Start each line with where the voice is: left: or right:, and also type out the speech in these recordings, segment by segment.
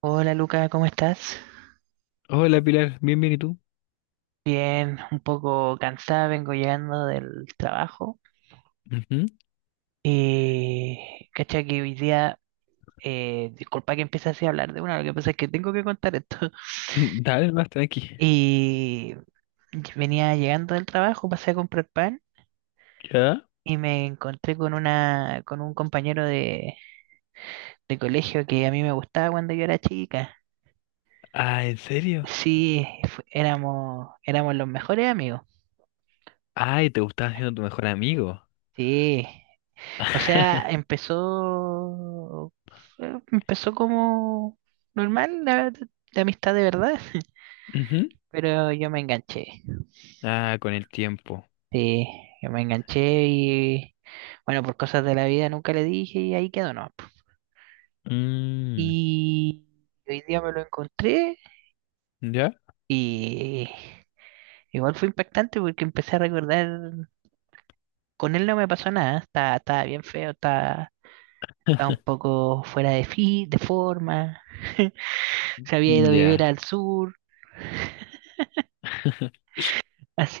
right: Hola Luca, ¿cómo estás?
left: Hola Pilar, bien, bien, ¿y tú?
right: Bien, un poco cansada, vengo llegando del trabajo.
left: Ujú.
right: Y cacha que hoy día, disculpa que empiece así a hablar de una, lo que pasa es que tengo que contar esto.
left: Dale, más tranqui.
right: Y venía llegando del trabajo, pasé a comprar pan
left: ¿Ya?
right: y me encontré con una, con un compañero de colegio que a mí me gustaba cuando yo era chica.
left: Ah, ¿en serio?
right: Sí, éramos los mejores amigos.
left: Ay, te gustaba siendo tu mejor amigo.
right: Sí. O sea, empezó, empezó como normal la, verdad, la amistad de verdad,
left: Ujú.
right: pero yo me enganché.
left: Ah, con el tiempo.
right: Sí, yo me enganché y bueno, por cosas de la vida nunca le dije y ahí quedó, ¿no?
left: Mm,
right: Y hoy día me lo encontré
left: ¿ya?
right: y igual fue impactante porque empecé a recordar, con él no me pasó nada, estaba bien feo, estaba, estaba un poco fuera de forma, se había ido a vivir
left: Ya.
right: al sur.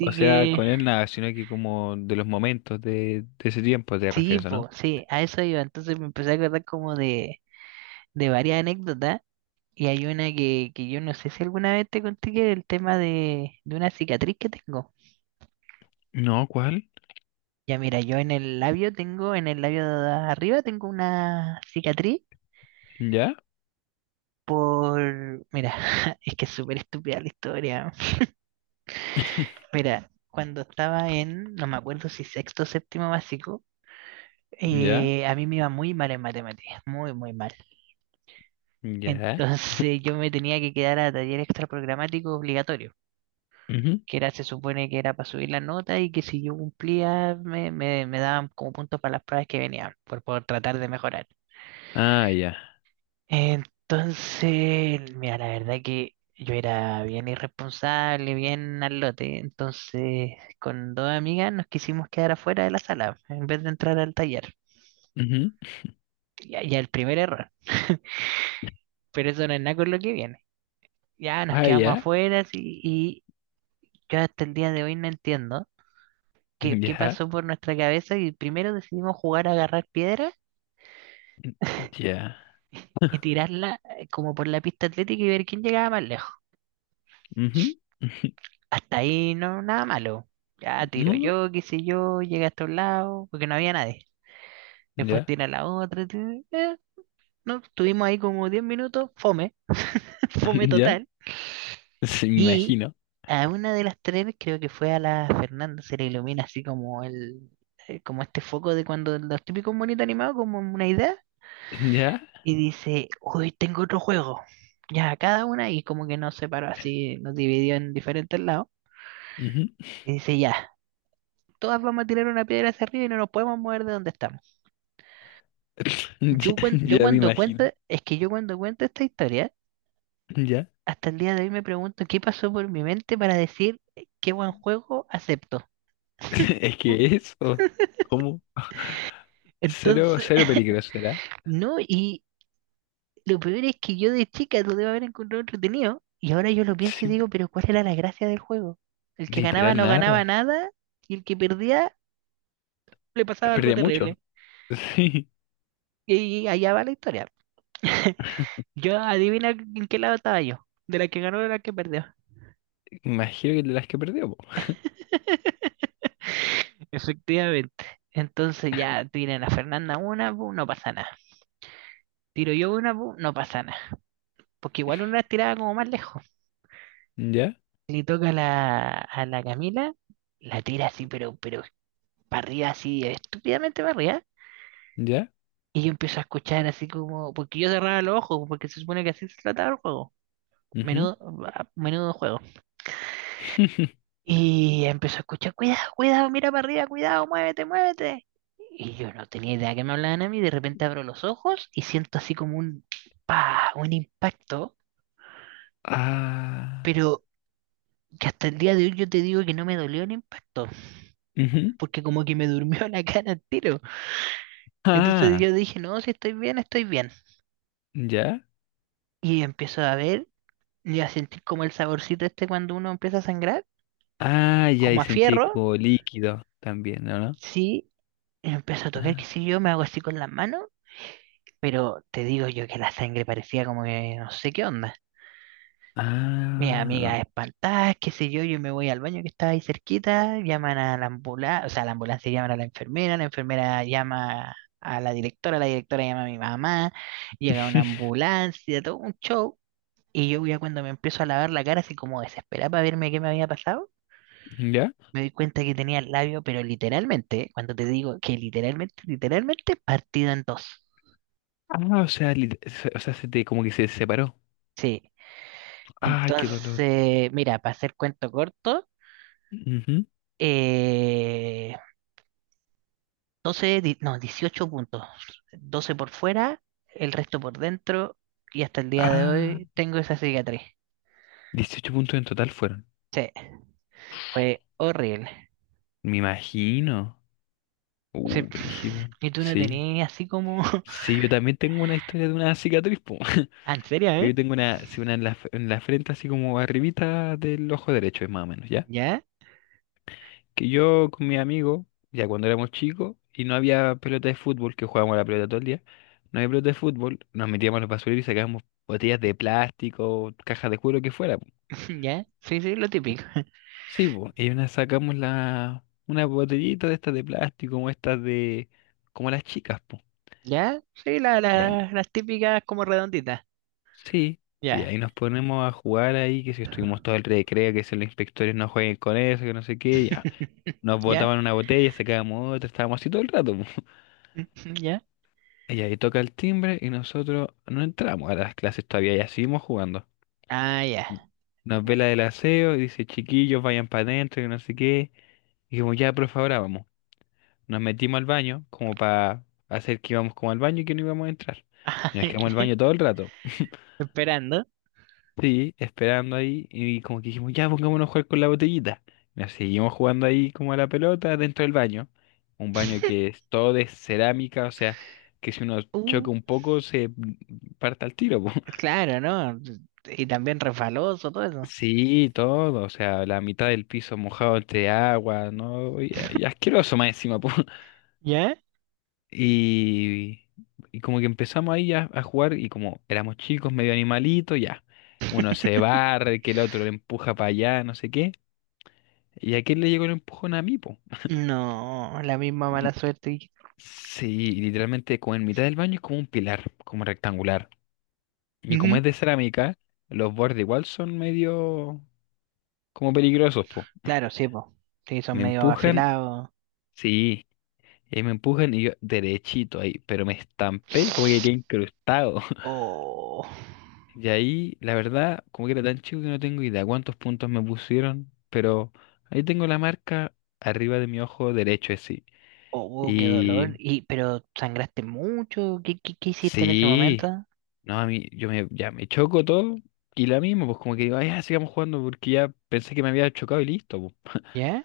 left: O sea,
right: que
left: con él nada, sino que como de los momentos de ese tiempo te
right: sí,
left: refieres, ¿o
right: po,
left: ¿no?
right: sí, a eso iba. Entonces me empecé a acordar como de varias anécdotas. Y hay una que yo no sé si alguna vez te conté, que el tema de una cicatriz que tengo.
left: No, ¿cuál?
right: Ya mira, yo en el labio tengo, en el labio de arriba tengo una cicatriz
left: Ya,
right: por... Mira, es que es súper estúpida la historia. Mira, cuando estaba en, no me acuerdo si sexto o séptimo básico,
left: ya,
right: a mí me iba muy mal en matemáticas, muy, muy mal. Entonces
left: ya.
right: yo me tenía que quedar a taller extra programático obligatorio,
left: Ujú.
right: que era, se supone que era para subir la nota, y que si yo cumplía me daban como puntos para las pruebas que venían, por tratar de mejorar.
left: Ah, ya.
right: Entonces, mira, la verdad que yo era bien irresponsable, bien al lote, entonces con dos amigas nos quisimos quedar afuera de la sala en vez de entrar al taller.
left: Ujú.
right: Ya, ya el primer error, pero eso no es nada con lo que viene. Ya nos
left: Ah,
right: quedamos
left: ya,
right: afuera, sí. Yo hasta el día de hoy no entiendo qué
left: ya,
right: pasó por nuestra cabeza, y primero decidimos jugar a agarrar piedras
left: ya.
right: y tirarla como por la pista atlética y ver quién llegaba más lejos.
left: Ujú.
right: Hasta ahí no, nada malo. Ya
left: No,
right: tiro
left: no.
right: yo, qué sé yo, llegué hasta un lado, porque no había nadie. Después
left: Ya,
right: tira la otra. No, estuvimos ahí como 10 minutos, fome, fome
left: ya.
right: total.
left: Se me
right: Y
left: imagino.
right: a una de las tres, creo que fue a la Fernanda, se le ilumina así como el, como este foco de cuando los típicos bonitos animados, como una idea,
left: ¿Ya?
right: y dice, uy, tengo otro juego. Ya, cada una, y como que nos separó así, nos dividió en diferentes lados.
left: Ujú.
right: Y dice, ya, todas vamos a tirar una piedra hacia arriba y no nos podemos mover de donde estamos.
left: Ya,
right: Yo
left: ya me
right: cuando cuento,
left: imagino.
right: es que yo cuando cuento esta historia,
left: ¿Ya?
right: hasta el día de hoy me pregunto qué pasó por mi mente para decir, qué buen juego, acepto.
left: Es que eso, cómo. Cero,
right: Entonces,
left: cero peligroso, ¿verdad?
right: no, y lo peor es que yo de chica lo debo haber encontrado entretenido. Y ahora yo lo pienso y
left: Sí,
right: digo, pero ¿cuál era la gracia del juego? El que ganaba
left: literal
right: no ganaba
left: nada.
right: nada, y el que perdía le pasaba algo
left: Perdía mucho.
right: terrible.
left: Sí,
right: Y allá va la historia. Yo, adivina en qué lado estaba yo, de la que ganó o de la que perdió.
left: imagino que de las que perdió, po.
right: Efectivamente. Entonces ya tiran a Fernanda una, pu, no pasa nada. Tiro yo una, pu, no pasa nada. Porque igual una tiraba como más lejos.
left: ¿Ya?
right: Le toca a a la Camila, la tira así, pero barrida así, estúpidamente barrida.
left: ¿Ya?
right: Y yo empiezo a escuchar así como, porque yo cerraba los ojos, porque se supone que así se trataba el juego.
left: Ujú.
right: Menudo, menudo juego. Y empezó a escuchar, cuidado, cuidado, mira para arriba, cuidado, muévete, muévete. Y yo no tenía idea que me hablaban a mí, de repente abro los ojos y siento así como un, pa, un impacto, pero
left: Ah.
right: que hasta el día de hoy yo te digo que no me dolió el impacto,
left: Ujú.
right: porque como que me durmió la cara al tiro. Entonces yo
left: Ah.
right: dije, no, si estoy bien, estoy bien.
left: ¿Ya?
right: Y empiezo a ver y a sentir como el saborcito este cuando uno empieza a sangrar,
left: Ah, ya,
right: como
left: y
right: a
left: sentí
right: fierro.
left: como líquido también, ¿no? ¿No?
right: Sí, empiezo a tocar, qué
left: Ah.
right: sé yo, me hago así con las manos, pero te digo yo que la sangre parecía como que no sé qué onda. Mi
left: Ah.
right: amiga espantada, qué sé yo, yo me voy al baño que estaba ahí cerquita, llaman a la ambulancia, o sea, la ambulancia, llaman a la enfermera llama a la directora llama a mi mamá, llega una ambulancia, todo un show, y yo ya cuando me empiezo a lavar la cara así como desesperada para verme qué me había pasado,
left: ¿Ya?
right: me di cuenta que tenía el labio, pero literalmente, ¿eh? Cuando te digo que literalmente, literalmente partido en dos.
left: Ah, o sea, o sea, se te como que se separó.
right: Sí.
left: Ay, qué dolor.
right: Entonces, mira, para hacer cuento corto,
left: Ujú.
right: eh, no, 18 puntos. 12 por fuera, el resto por dentro, y hasta el día de
left: Ah,
right: hoy tengo esa cicatriz.
left: 18 puntos en total fueron.
right: Sí, fue horrible.
left: Me imagino.
right: Sí.
left: Brígido.
right: Y tú no
left: Sí.
right: tenías así como...
left: Sí, yo también tengo una historia de una cicatriz, po.
right: Ah, ¿en serio, eh?
left: Yo tengo una, sí, una en la frente, así como arribita del ojo derecho, es más o menos, ¿ya?
right: ¿Ya?
left: Que yo con mi amigo, ya cuando éramos chicos, y no había pelota de fútbol, que jugábamos a la pelota todo el día, no había pelota de fútbol, nos metíamos a los basureros y sacábamos botellas de plástico, cajas de cuero, lo que fuera.
right: ¿Ya? Sí, sí, lo típico.
left: Sí, pues, y una sacamos la, una botellita de estas de plástico, como estas de, como las chicas, pues.
right: ¿Ya? Sí, la,
left: Y ahí-
right: las típicas como redonditas.
left: sí, y
right: Ya.
left: ahí nos ponemos a jugar ahí, que si estuvimos todo el recreo, que si los inspectores no jueguen con eso, que no sé qué, ya. Nos
right: ¿Ya?
left: botaban una botella, sacábamos otra, estábamos así todo el rato, po.
right: Ujú, ¿ya?
left: Y ahí toca el timbre y nosotros no entramos a las clases todavía, ya seguimos jugando.
right: Ah, ya.
left: Nos ve la del aseo y dice, chiquillos, vayan para adentro, que no sé qué. Y como ya, por favor, ahora vamos. Nos metimos al baño como para hacer que íbamos como al baño y que no íbamos a entrar. Y nos quedamos en el baño todo el rato.
right: Esperando.
left: Sí, esperando ahí y como que dijimos, ya pongámonos a jugar con la botellita. Nos seguimos jugando ahí como a la pelota dentro del baño. Un baño que es todo de cerámica, o sea, que si uno
right: Uh,
left: choca un poco se parta al tiro, po.
right: claro, ¿no? Y también refaloso, todo eso.
left: Sí, todo, o sea, la mitad del piso mojado entre agua, ¿no? Y asqueroso más encima, po.
right: ¿Ya?
left: Y, y como que empezamos ahí a jugar y como éramos chicos, medio animalitos, ya. Uno se barre, que el otro le empuja para allá, no sé qué. Y a aquel le llegó el empujón a mí, po.
right: No, la misma mala
left: Y
right: suerte, que...
left: sí, y literalmente como en mitad del baño es como un pilar, como rectangular. Y como
right: Ujú.
left: es de cerámica, los bordes igual son medio como peligrosos, po.
right: Claro, sí, po. Sí, son
left: Me
right: medio
left: empujan,
right: afilados.
left: sí, y me empujan y yo derechito ahí, pero me estampé como que quedé incrustado.
right: Oh,
left: Y ahí, la verdad, como que era tan chico que no tengo idea cuántos puntos me pusieron, pero ahí tengo la marca arriba de mi ojo derecho, así.
right: oh, qué dolor.
left: Y
right: Y, pero sangraste mucho. ¿Qué, qué, qué hiciste en ese
left: sí,
right: momento?
left: no, a mí, yo me, ya me choco todo y la misma, pues como que digo, "Ay, ya sigamos jugando porque ya pensé que me había chocado y listo, po".
right: ¿Ya?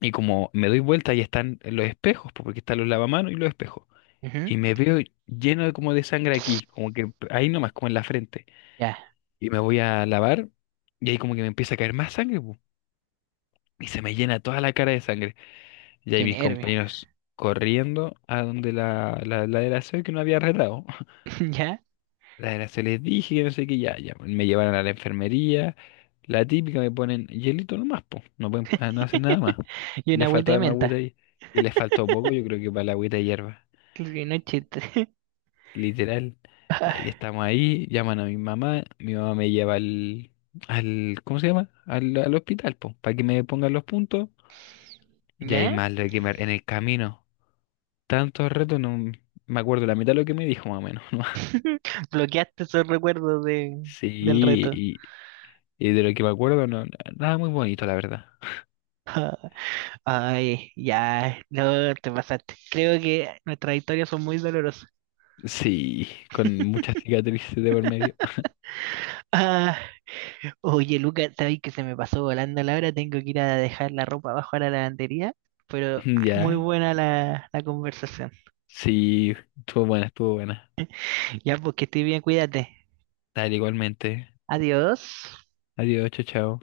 left: Y como me doy vuelta y están los espejos, pues, porque están los lavamanos y los espejos.
right: Ujú.
left: Y me veo lleno de como de sangre aquí, como que ahí nomás, como en la frente.
right: Ya,
left: Y me voy a lavar y ahí como que me empieza a caer más sangre, po. Y se me llena toda la cara de sangre. Y ahí
right: qué
left: mis
right: nervio.
left: compañeros corriendo a donde la, la de la SEO que no había retado.
right: Ya.
left: La de la SEO les dije que no sé qué, ya, ya, pues. Me llevaron a la enfermería. La típica me ponen hielito nomás, po. No pueden, no hacen nada más.
right: Y una
left: Les
right: agüita
left: faltó
right: de
left: además agüita
right: menta.
left: ahí. Y les faltó poco, yo creo que para la agüita de hierba.
right: Y no es chiste.
left: Literal. Y ahí
right: Ay,
left: estamos ahí, llaman a mi mamá. Mi mamá me lleva al, ¿cómo se llama? Al hospital, po, para que me pongan los puntos. Y ahí
right: ¿ya?
left: más lo que me, en el camino. Tantos retos, no me acuerdo la mitad de lo que me dijo más o menos, ¿no?
right: Bloqueaste esos recuerdos del
left: Sí,
right: reto.
left: y de lo que me acuerdo, no, nada muy bonito, la verdad.
right: Ay, ya. No, te pasaste. Creo que nuestras historias son muy dolorosas.
left: Sí, con muchas cicatrices de por medio.
right: Ah, oye, Lucas, sabes que se me pasó volando la hora. Tengo que ir a dejar la ropa abajo a la lavandería. Pero muy
left: Ya,
right: buena la conversación.
left: sí, estuvo buena, estuvo buena.
right: Ya, pues, que estés bien, cuídate.
left: Dale, igualmente.
right: Adiós.
left: Adiós, chao, chao.